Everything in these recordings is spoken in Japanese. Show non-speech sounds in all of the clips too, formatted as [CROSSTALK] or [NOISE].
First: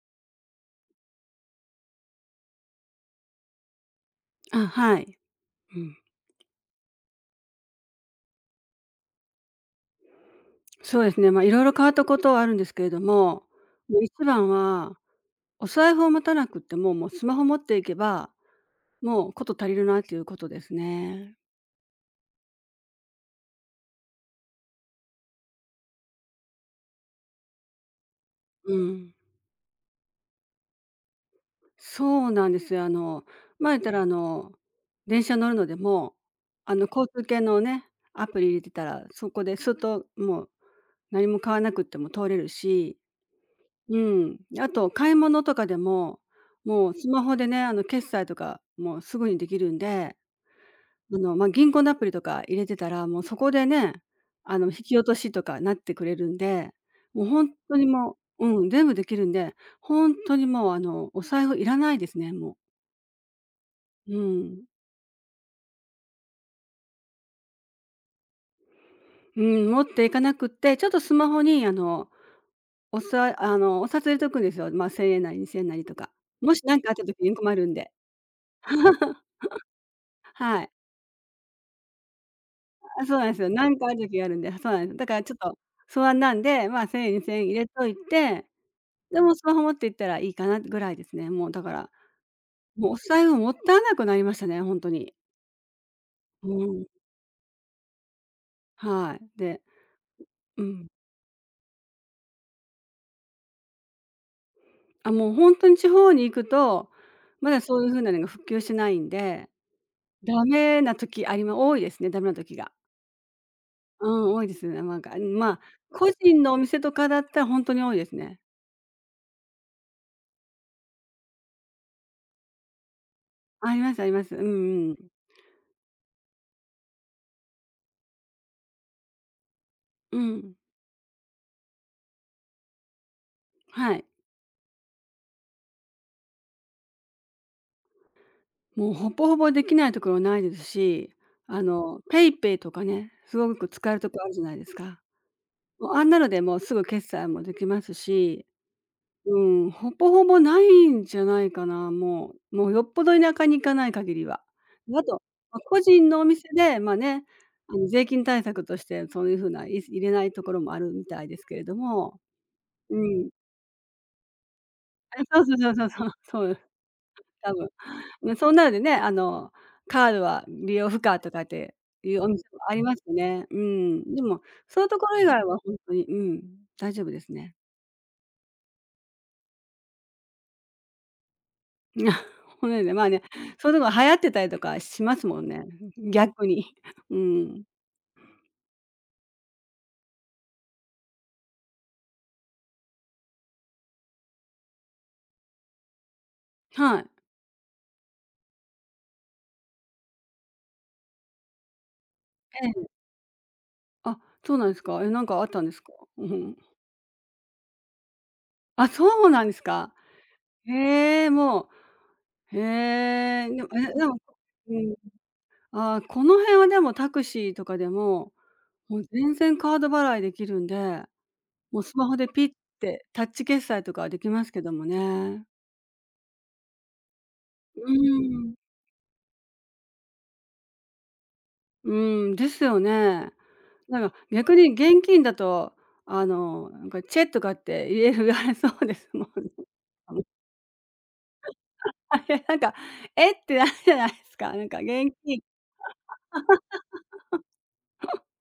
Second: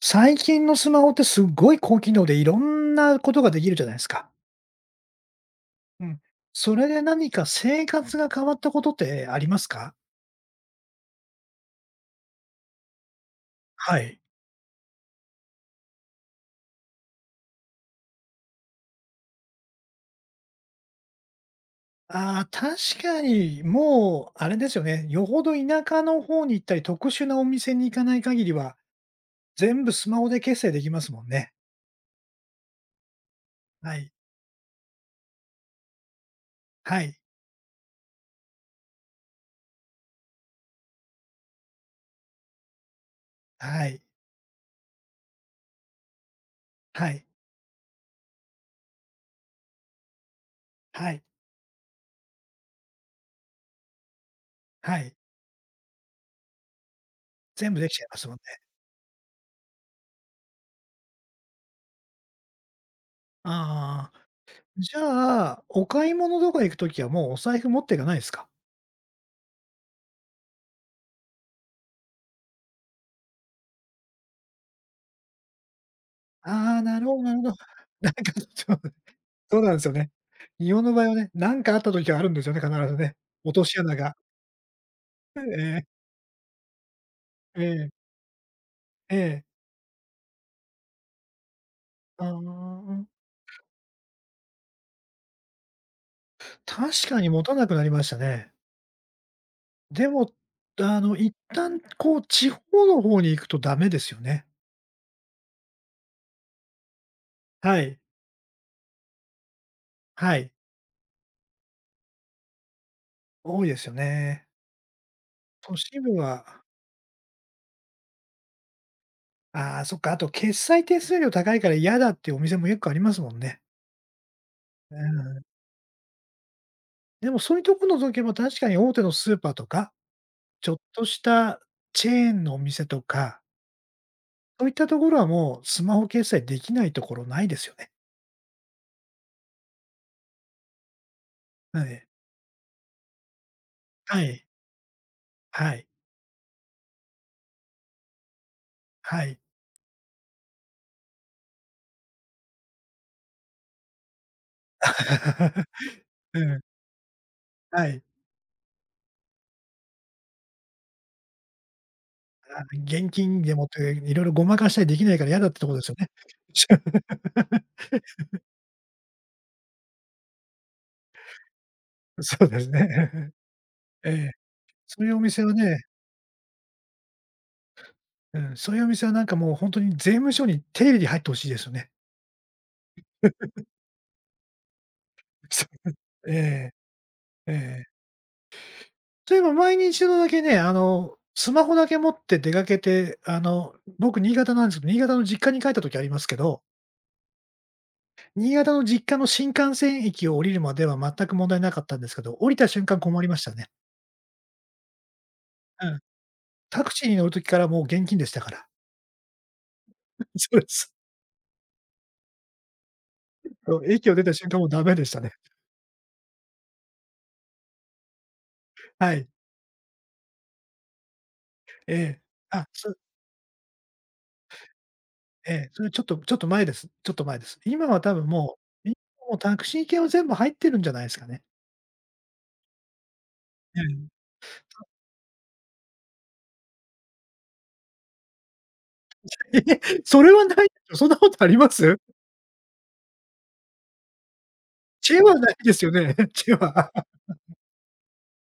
最近のスマホってすごい高機能でいろんなことができるじゃないですか。あ、はい。うん。うん。それで何か生活が変わったことってありますか？そうですね、まあ、いろいろ変わったことはあるんですけれども、はもう一い。番は、お財布を持たなくっても、もうスマホ持っていけば、もうこと足りるなっていうことですね。ああ、確かにもうあれですよね、よほど田舎の方に行ったり、特殊なお店に行かない限りうは、ん。全部スマホで決済できますもんね。そうなんですよ。まあ、言ったはらい。電車乗るのでも、は交い。通系のね、アプリ入れてたら、そこですっともう何も買わなくっても通れるし、はうい。ん。あと買い物とかでも、もうはスマい。ホでね、決済とかもうすぐにできるんではい。まあ、銀行のアプリとか入れてたら、もうそこでね、引はき落とい。しとかなってくれるんで、もう本全当部にできちゃいますもんね。うん、全部できるんで、本当にもう、お財布いらないですね、もう。あうあ、ん。じゃあ、お買い物とか行くときはもうお財布持っていかないですか？うん、持っていかなくって、ちょっとスマホに、あの、お札入れとくんですよ。まあ、1000円なり2,000円なりとか。もしあ何あ、かあっなたるほ時ど、なにるほ困ど。るんで。[LAUGHS] なんかちょっと、[LAUGHS] [LAUGHS] そうなんですよね。はい。日本の場合はね、なんかあった時はあるんですよね、必ずあ、ね。そうなんですよ。落とし何かあ穴るが。時があるんで、そうなんです。だからちょっ [LAUGHS] とええ、不安なんで、まあ、1000円2,000円入えれといえ、て、えでもえ。スマホ持って行ったらいいかなぐらいですね。もうだから、あもうおあ、財布もったいなくなりましたね、ほんとに。うん。確かに持たなくなりましたね。はい。で、でも、うん。あの、一旦こう地方の方に行くとダメですよね。あ、もうほんとに地方に行くと、まだはそういうい、風なのが復旧してないんで、はダい。メな時ありま多いですね、ダメな時が。多いですようん、多ね。いですね。なんか、まあ、都市個部人のおは、店とかだったらほんとに多いですね。ああ、そっか、あと決済手数料高いから嫌だっていうお店も結構ありますもんね。ありますあります。うんううん。ん。でもそういうとこの時も確かに大手のスーパーとか、うん。ちょっとしたチェーンのお店とか、はい。そういったところはもうスマホ決済できないところないですよね。もうほぼほぼできないところないですし、あの、PayPay とかね、すごく使えるとこはあるじゃい。ないですか。はい。もう、あんなので、もうすぐ決済もできますし、はい。はうい。 ん、ほぼほぼないんじゃないかな、もうよっぽど田舎に行かない限りは。で、あと、ま、個人 [LAUGHS] のおう店ん。で、ま、ね、あはの、い。税金対策としてそういう風な、い入れないところもあるみたいですけれども、あ、う現ん。金でもっていろいろごまかしたりできなあ、いから嫌そうだってとそこうろでそすうよそうそね。う、そう、多分。[LAUGHS] ね、そんなのでね、あの、カードは利用不可とかっていうお店そうでもすあね。りますよ [LAUGHS] ね。うえん。でえ。も、そういうとそこういうおろ以店外ははほんね、とに、うん、大丈夫ですね。うん、そういうお店はなんかもう本当に税務署に手入れに入ってほしいですよね。[LAUGHS] 骨ですね、まあね、そういうとこ流行ってたりとかしますもん [LAUGHS] そね、う。え逆に。え、[LAUGHS] うえん。え。そういえば前に1度だけね、あの、スマホだけ持って出かけて、あの、僕新潟なんですけど、新潟の実家に帰った時ありますけど、はい。新潟の実家の新幹線駅を降りるまでは全く問題なかったんですけど、降りえた瞬間え。困りましたね。あ、そうなんですか。え、なんかあったんですうか？ん。うん。タクシーに乗る時からもう現金でしたから。あ、そうなんですか。[LAUGHS] そうです。へえ、もう、へえ、でも、そう、え、で駅をも、出た瞬間もううダメん。でしたね。ああ、この辺はでもタクシーとかでも、もうはい。全然カード払いできるんで、もうえスマホえ。でピッあ、そ、てタッチ決済とかできますけどもね。ええ、それちょっとちょっと前です。ちょっと前です。う今は多分ーん。う、いもうタクシー系は全部入ってるんじゃないですかね。うん、ですよね。うなん。んか逆に現金だと、あの、なんかチェとかって言える言わ [LAUGHS] れそうですもんね。え、[LAUGHS] それはないでしょ。そんなことあります？あれなんか、えってなるじゃないですか。なんか現チェは金、ないですよね、[LAUGHS] チェは。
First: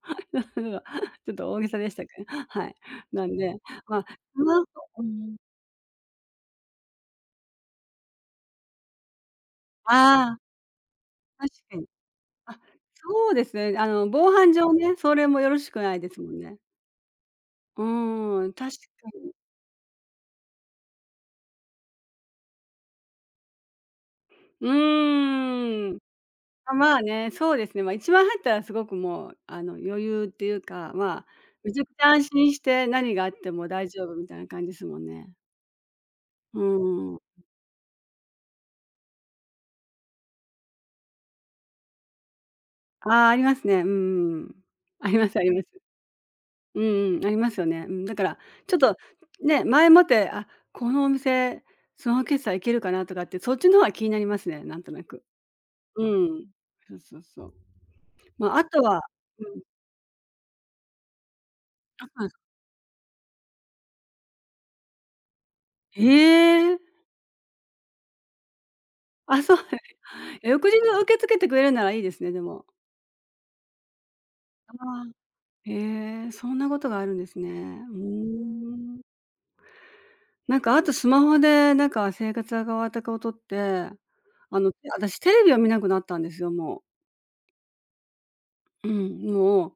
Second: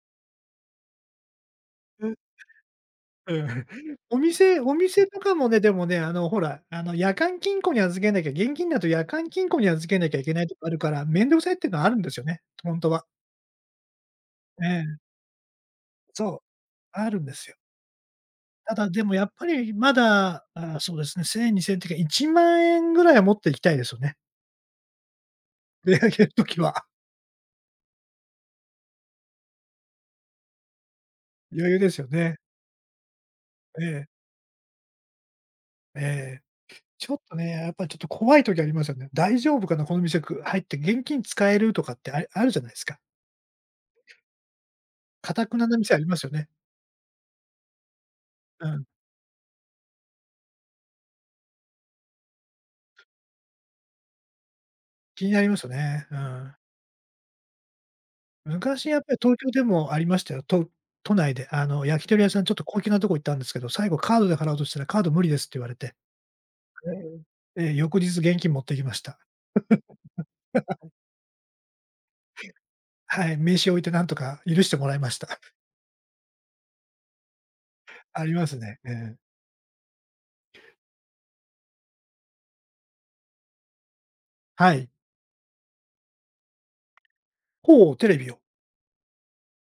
[LAUGHS] ちょっと大げさでしたけど、[LAUGHS] [LAUGHS] はい。なうんで、ん。まあ、おスマ店、ホ、おう店とかん。もね、でもね、あの、ほら、あの、夜間金庫に預けなきゃ、現金だと夜間金庫に預けなきゃいけああ、ないとかあるから、面倒く確さいっていうかのはに。あるんですよね、あ、ほんとは。そうですね。あの、防犯え上ね、え、それもよろしくないですもそんう、ね。あるんですよ。うーん、確ただでかもやっに。ぱりまだ、ああ、そうですね、1000円、2000円ってか1万円ぐらいは持っていきたいですよね。う [LAUGHS] ー出ん。かける時あ、は。まあね、そうですね。まあ、1万入ったらすごくもう、あの、余裕っていうか、まあ、余め裕ちゃくですちよゃ安ね。心して何があってもえ大丈え、夫みたいな感じですもんね。ええ。うちょん、っとね、やっぱちょっと怖い時ありますよね。大丈夫かな、この店入って現金使えるとかってああるじゃないですか。ああ、ありますね。うん、ありまかすあたりくまなす。な店ありますよね。うんうん、ありますよね。うん、だから、うちょっん、とね、前もって、あ、このお店、その決済いけるかなとかって、そっちの方が気になりますね、なんとなく。気になりますようね。うん。ん。そうそうそう。まあ、あと昔やっはぱり東う京ん、でもありましたよ。都内で、あの、焼あ、そきう鳥なん屋ですさか。ん、ちょっと高級なとこ行ったんですけど、最後カードで払おうとしたら、カード無理ですって言われて。ええ！ええ、翌日現金持ってきました。あ、そうなんです、え [LAUGHS]、翌日受け付けてくれるならいいですね、でも。はい、名刺置いてなんとか許しあてもらいまあ、した。へえ、そんなことがあるんですね。う [LAUGHS] ありまーすね。えん。え。なんかあとスマホで、なんか生活が変わったことって、あの、はい。私テレビを見なくなったんですよ、もう。ほう、テレビを。うん、もう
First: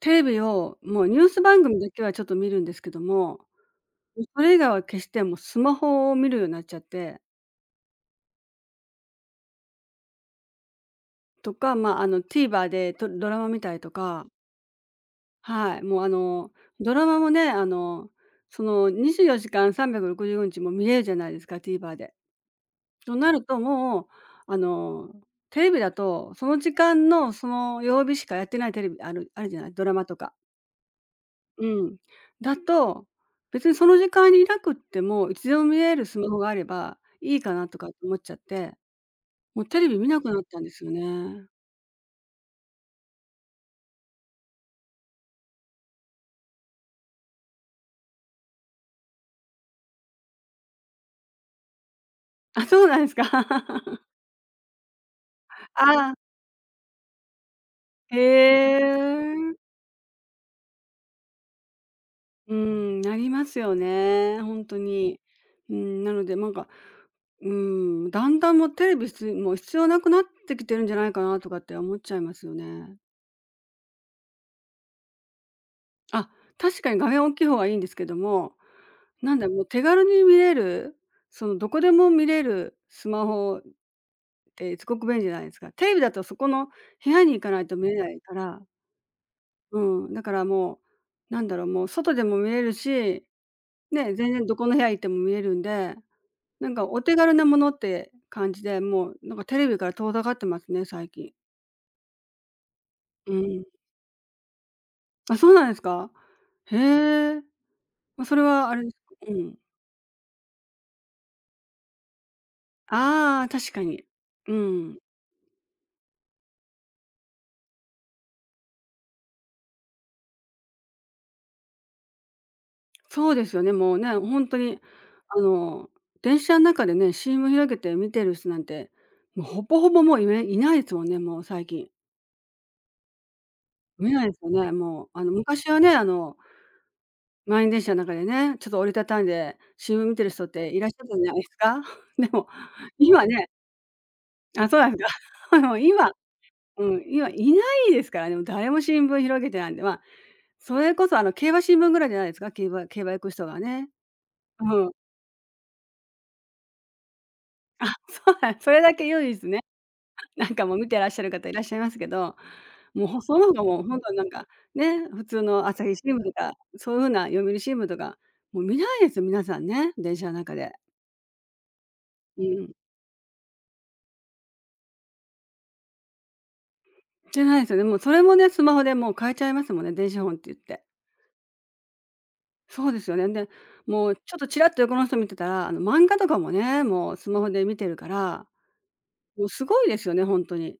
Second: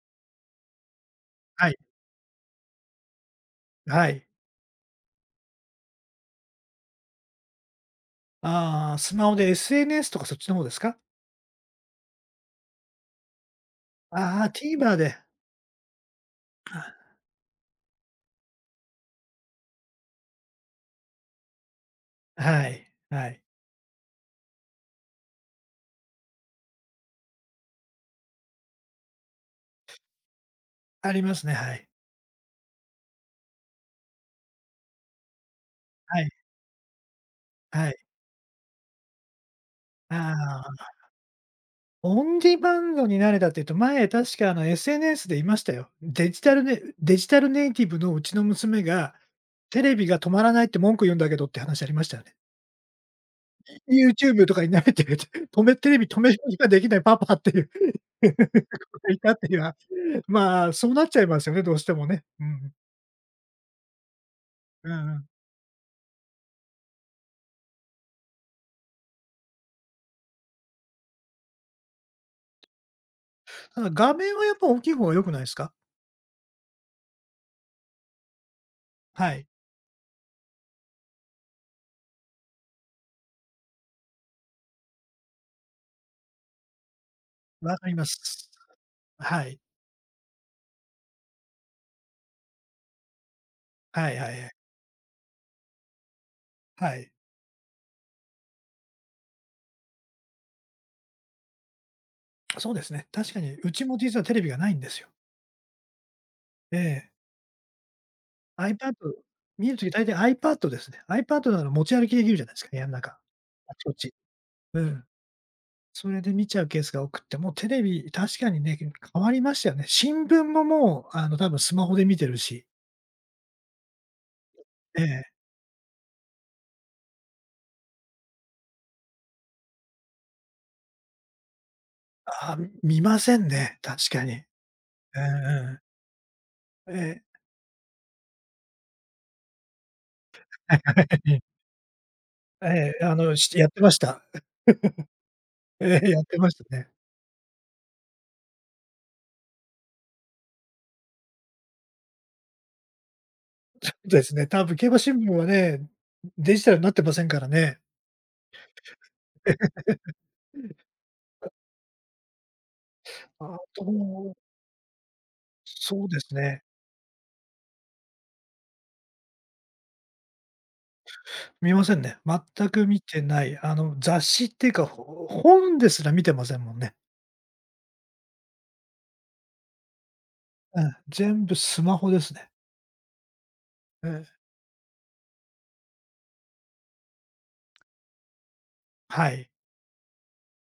テレビを、もうニュース番はい、組だけはちょっと見るんですけども、はい。それ以外は決してもうスマホを見るようになっちゃって、ああ、スマホで SNS とかそっちの方ですか？とか、まあ、あの TVer でとドラマ見たりとか、ああ、TVer で、はい、もうあの、あ、ドラマもね、あの、その24時間365日も見れるじゃないですか、TVer で。はい、とはない。ると、もう、あの、テレビだと、その時間のその曜日しかやってないテレビあるあるじゃない、ドラマとか。ありますね、うはい。ん。だと、別にその時間にいなくっても、いつでも見れるスはマい、ホがあればいいかなとかはい。思っちゃって、もうテレビ見あなくなったんですあ、よね。オンディマンドに慣れたっていうと、前確かあの SNS で言いましたよ。デジタルネイティブのうちの娘が、テレビが止まらないって文句言うんだけどって話ありましたよね。あ、そうなんですか。[LAUGHS] YouTube とかに慣れてると、止めテレビあ、止めることができないパパっていう [LAUGHS] 子へがいたっていうのえ。は、まあ、そうなっちゃいますよね、どうしてもね。ううん。ん、なりますよね、本当うんうに。ん。うん、なので、なんか、うん、だんだんもうテレビもう必要なくなってきてるんじゃないかなとかって思っちゃいますよね。ただ画面はやっぱ大きい方が良くないすか？あ、確かに画面大きい方がいいんですけども、はなんい。だ、もう手軽に見れる、そのどこでも見れるスマホってすごく便利じゃないですか。テレビだとそこの部屋に行かないわとか見りれまないかす。ら、はい。うん、だからもう、なんだろう、もう外でも見れるし、はね、いは全い然はい。どこの部屋行っても見れるんでなんかはおい。手軽なものって感じで、もうなんかテレビから遠ざかってますね、最近。そうですね。確うかにん。うちも実はテレビがないんですよ。あ、そうなんですか？えへえ。え。ま、それはあれです iPad、 か、うん。見るとき大体 iPad ですね。iPad なら持ち歩きできるじゃないですか、部屋の中。ああ、確あかちこに。ち。ううん。ん。それで見ちゃうケースが多くって、もうテレビ、確かにね、変わりましたよね。新聞ももう、あの、多分スマホで見てるし。そうですよね、もうね、ほんとにええ。あの、電車ん中でね、CM 開けて見てる人なんて、もうほぼほぼもういないですもんね、もう最近。ああ、見ませんね、確見かないに。ですようね、もう。んあの、昔はうん。ね、あの、ええ。満員電車の中でね、ちょっと折りたたんで CM 見てる人っていらっしゃったんじゃないで [LAUGHS] すか？[LAUGHS] でも、ええ、あ今の、ね、しやってました。あ、そうなんですか。[LAUGHS] もうええ、今やってましたうね。ん、今いないですからね、もう誰も新聞広げてないんで、まあ、それこそあの、競馬新聞ぐらいじゃないですか、競馬行く人がね。ですね、う多分ん。競あ、馬新聞はね、デジタルになってませんからね。[LAUGHS] そうなんそれだけ唯一ね、[LAUGHS] なんかもう見てらっしゃる方いらっしゃいますけど、もう、そのあ他もう本当になんと、か、ね、普通の朝日そう新で聞とすか、ね、そういう風な読売新聞とか、もう見ないですよ、皆さんね、電車の中で。見ませんね。う全ん。く見てない。あの、雑誌っていうか、本ですら見てませんもんね。じゃないですよね。もうそれもね、スマホでもう変えちゃいますもんね、電子本って言っうて。ん、全部スマホですね。そうですよね。で、うもうん、ちょっとちらっと横の人見てたら、あの、漫画とかもね、もうスマホで見てるから、はもうい。すごいですよね、本当に。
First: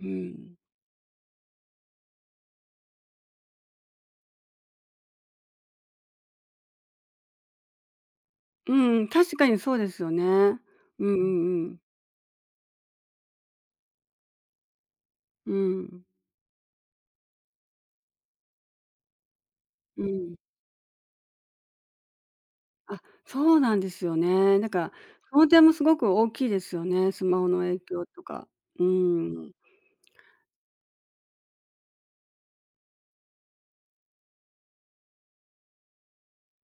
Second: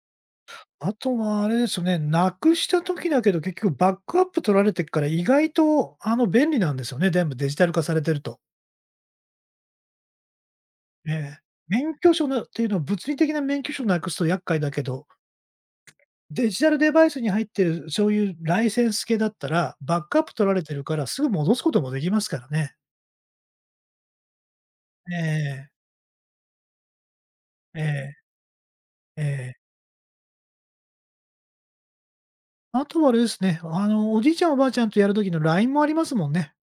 うん。あとはあれですよね、なくした時だけど、結局バックアップ取られてっから、意外とあの、便利なんですよね、全部デジタル化されてると。うん、確かにそうですよね。うんうええ。ん。免許証のっていうのは、物理的な免許証なくすと厄介だけど、うん。デジタルデバイスに入ってる、そういうライセンス系だったら、バッうん。うクアップん。取られてるから、すぐ戻すこともできますからね。あ、そうなんですよね。だから、えその点え、もすごく大きいですよね、スマホのえ影響とえ、か。うえん。え。あとはあれですね、あの、おじいちゃん、おばあちゃんとやる時の LINE もありますもんね。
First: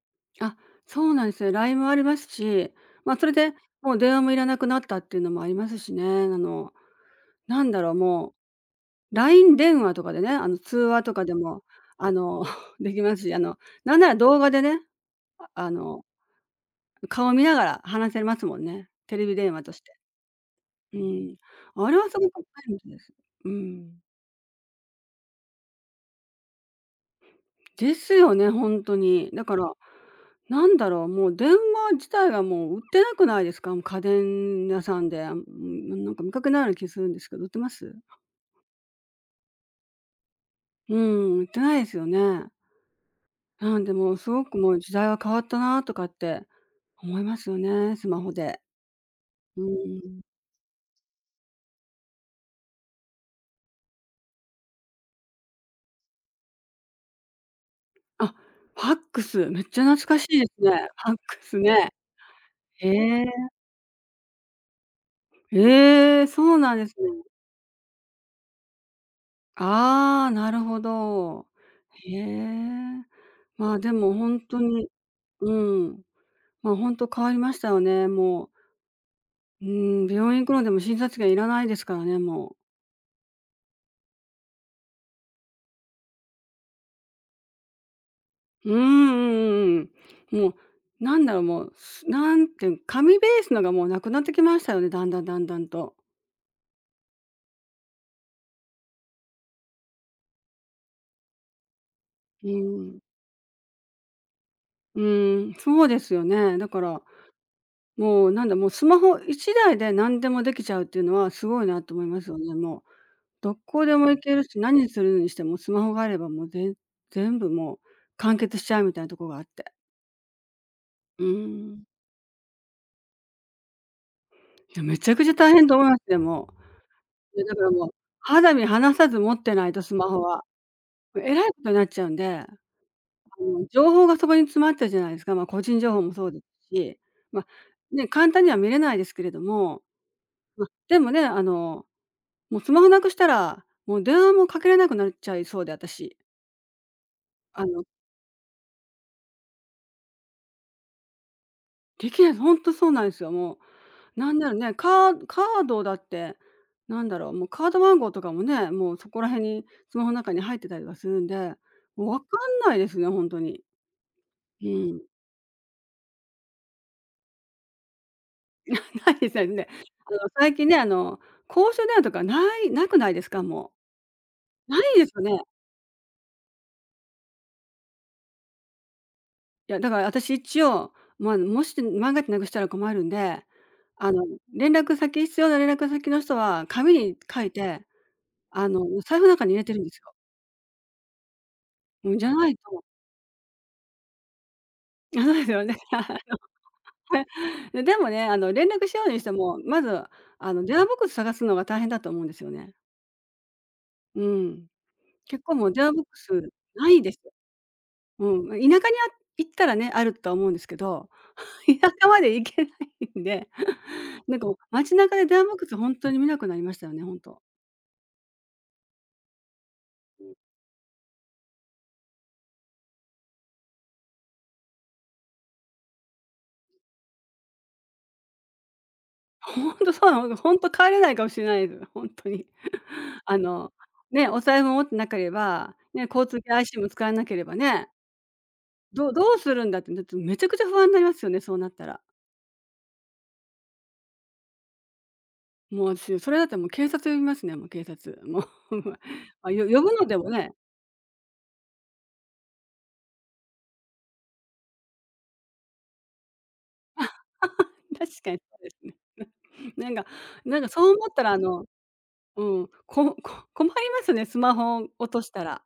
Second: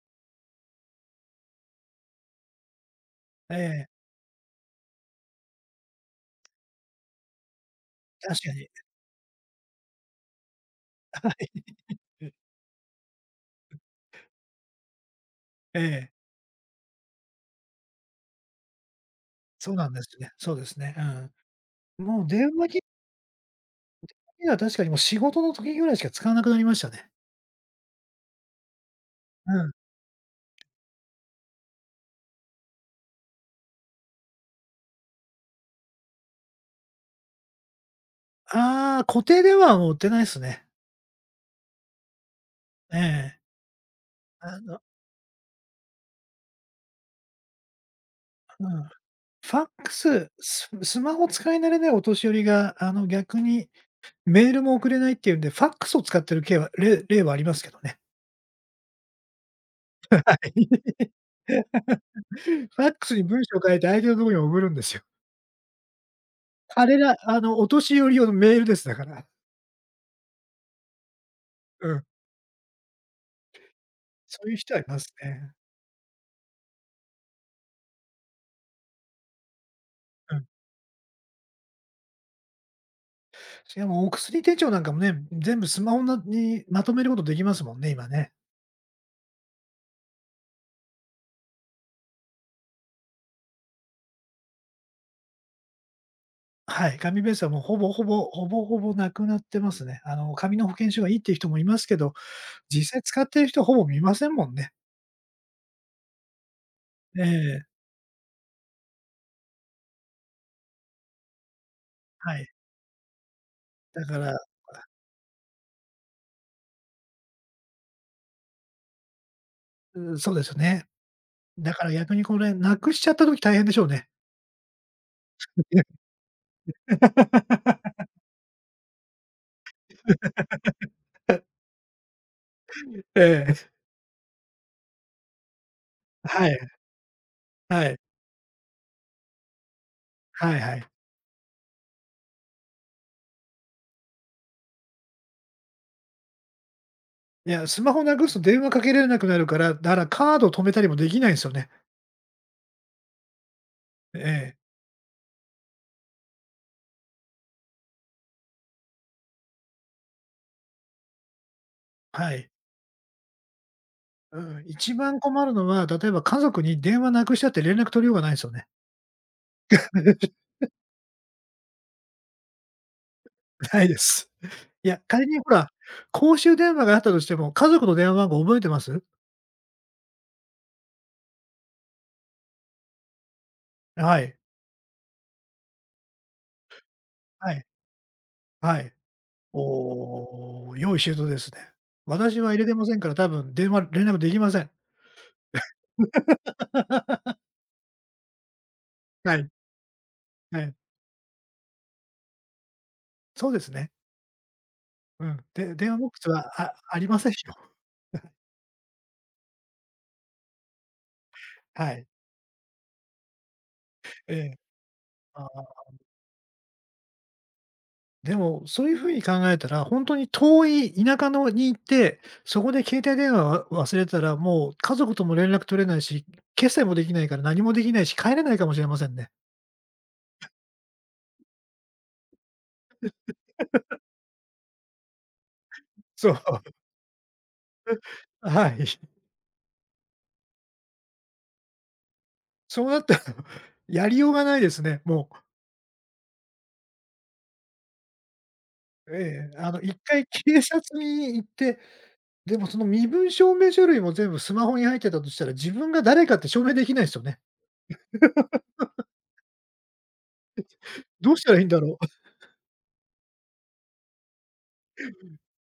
あ、そうなんですね。LINE もありますし、まあ、それえでえ、もう電話もいらなくなったっていうのもありますしね。も確かに。う LINE 電話とかでね、通話と [LAUGHS] かはでも、あい。の [LAUGHS] [LAUGHS]、できますし、なんなら動画でね、ああえの、え、顔見ながら話せますもんね。テレビ電話そとうしなんて。ですね。そうですね。うん。あれうん。はすもうごく電話便機利です。うん。には確かにもう仕事の時ぐらいしか使わなくなりましたね。ですよね、本当に。だかうん。ら、なんだろう、もう電話自体がもう売ってなくないですか？もう家電屋さんで、うん、なんか見かけないような気するんですけど、売ってます？ああ、固定電話はもう売ってないですね。うん、売ってないですよね。ええ。なんで、もうすごくあもうの、時代は変わったなとかって思いますよね、スマホで。うん。フうァッークん。ス、スマホ使い慣れないお年寄りが、あの、逆にメールも送れないっていうんで、ファックスを使ってるけいは例例はありますけどね。あ、ファックス、めっちゃ懐かはしいですい。ね。ファックスね。[LAUGHS] ファへックスに文え。章を書いて相手のところに送るんですよ。ええ、そうなんあですれが、ね。あの、お年寄り用のメールです、だから。ああ、なるほど。うん。へえ。でもほそんういうと人はいにますうね。ん、まあ、ほんと変わりましたよね、もう。うーん、う病ん。院行くのでも診察券いらないですからね、もう。しかもお薬手帳なんかもね、全部スマホなにまとめることできますもんね、今ね。うんうんうんうん。もう、なんていうの紙ベースのがもうなくなってきましたよね、だんだんだんだんと。はい、紙ベースはもうほぼほぼなくなってますね。あの、紙の保険証がいいっていう人もいますけど、う実ん。際使ってる人ほぼ見ませんもんね。うん、そうですよね。だから、ええ、もうなんだ、もうスマホ一台で何でもできちゃうっていうのはすごいなと思いますはよい。ね、もう。どこでだもか行けら、るし、何するにしてもスマホがあればもう全部もう完結しちゃうみたいなところがあって。う、そうですよね。うだかん。ら逆にこれ、なくしちゃった時大変でしょうね。いや、めちゃくちゃ大変と思いますでもいや、だからもう、[LAUGHS] 肌身離さず持ってないと、スマホは。えらいことになっちゃうんで、ええ、情報がそこに詰まってるじゃないですか。まあ、個人情報もそうではい、すし、ま、はい、ね、簡単には見れないですけれども、はいまあ、はい。でもね、あの、もうスマホなくしたら、もう電話もかけれなくなっちゃいそうで、私。いや、あスの、マホなくすと電話かけられなくなるから、だからカード止めたりもできないんすよね。できない本当そうなんですよ、もう。ええ、カードだって、もうカード番号とかもね、もうそこら辺にスマホの中に入ってたりはするんで、もうわかはい。んないですね、本当に。うん、う一ん。番困るのは、例えば家族に電話なくしちゃって連絡取りようがないんすよね。ないですよね。あの、[LAUGHS] 最近ね、あの、公衆電話とかなくないですか？もなう。いです。ないいや、ですよ仮にね。ほら、公衆電話があったとしても、家族の電話番号覚えてます？いや、だから私一応、まあ、もし万が一なくしたら困るんで、あはの、い、連絡先必要な連絡先の人は紙に書いはい。て、はい。財布の中に入れてるんですよ。おお、用意周到ですね。うん、じゃ私なはい入れてとませんから、多分電話連絡できません。あ、[LAUGHS] そうですよね。[LAUGHS] [LAUGHS] でもね、連絡しようにしてはい、も、まず、はい。電話ボックス探すのが大変だと思うんですよね。そうですね。うん。う結ん。構もうで、電電話話ボッボッククススは、あなあいりでます。せんよ。[LAUGHS] うん、ま、田舎に行ったらね、あるとは思うんですけど、[LAUGHS] は田い。舎まで行けないんで、[LAUGHS] えなんかもえ。う街中でダあンボックスー、ほんとに見なくなりましたよね、ほんと。でも、そういう風に考えたら、本当に遠い田舎のに行って、そこで携帯電話忘れたら、もう家族とも連絡取れないし、決済もできないから何もできないし、帰れないかもしれませんね。[LAUGHS] ほんとそうなの、ほんと帰れないかもしれないです、[LAUGHS] ほんとに。[LAUGHS] あの、ね、お財布も持ってなければ、ね、交そう、通系 IC [LAUGHS] も使わなければね、はい。[LAUGHS] どうするんだって、だってめちゃくちゃ不安になりますよね、そうなったら。そうなったら、やりようがないですね、もう。もう私、それだったらもう警察呼びますね、もう警察。[LAUGHS] もう、[LAUGHS] まえあ、え、あの呼ぶ一ので回もね、警察に行って、でもその身分証明書類も全部スマホに入ってたとしたら、自分が誰かって証明できないですよね。確かにそうですね。[LAUGHS] なんかなんかそう思ったどらうしたらいいんだろう。うん、[LAUGHS] こ困りますね、スマホを落としたら。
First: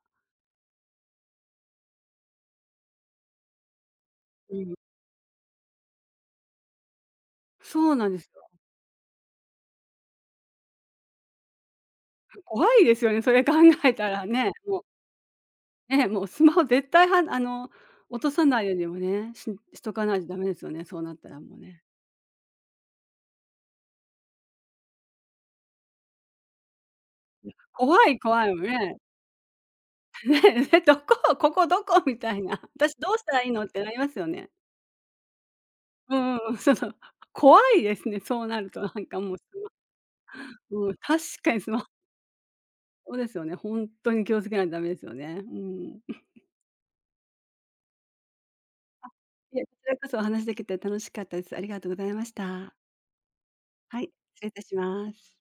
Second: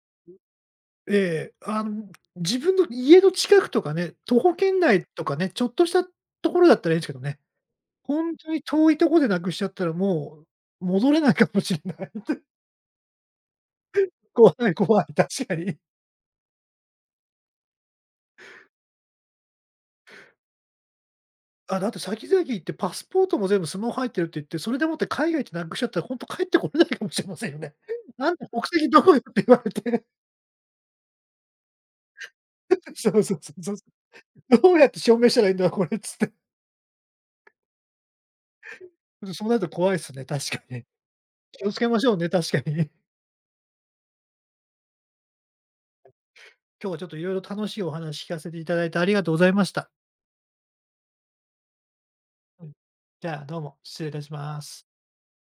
ええ、あの、自分の家の近くとかね、徒歩うん。圏内とかね、ちょっとしたところだったらいいんですけどね。そうなんでほすんとよ。に遠いとこでなくしちゃったらもう、戻れないかもしれない。[LAUGHS] 怖いですよね、それ考えたらね。怖いも怖い、確かに。う、ね、もうスマホ絶対はあの、落とさないようにもね、しとかないとダメですよね、そうなったらもうあ、ね。だって先々行ってパスポートも全部スマホ入ってるって言って、それでもって海外ってなくしちゃったら、ほんと帰ってこれないかもしれませんよね。怖 [LAUGHS] いなん怖でい国もん籍ね。どこよって言われて、[LAUGHS] ね、ね、どこ、ここどこみたいな。[LAUGHS] 私そどううしたそうらいそいうのっそてなりますよね。う、どうやって証明したらいいんだこれっつうって。んうんうん、[LAUGHS] 怖いですね、そうなるとなんかもそうなると怖いっすね、確かに。う、うん、確かに気スをつマけましょうね、確かに。ホですよね。本当に気をつけないとダメですよね。うん。今日はちょっといろいろ楽しいお話聞かせていただいてありがとうございいまえ、しこちた。らこそお話しできて楽しかったです。ありがとうございましうん。た。じゃあ、どうも、は失礼い、いたし失礼いまたしす。ます。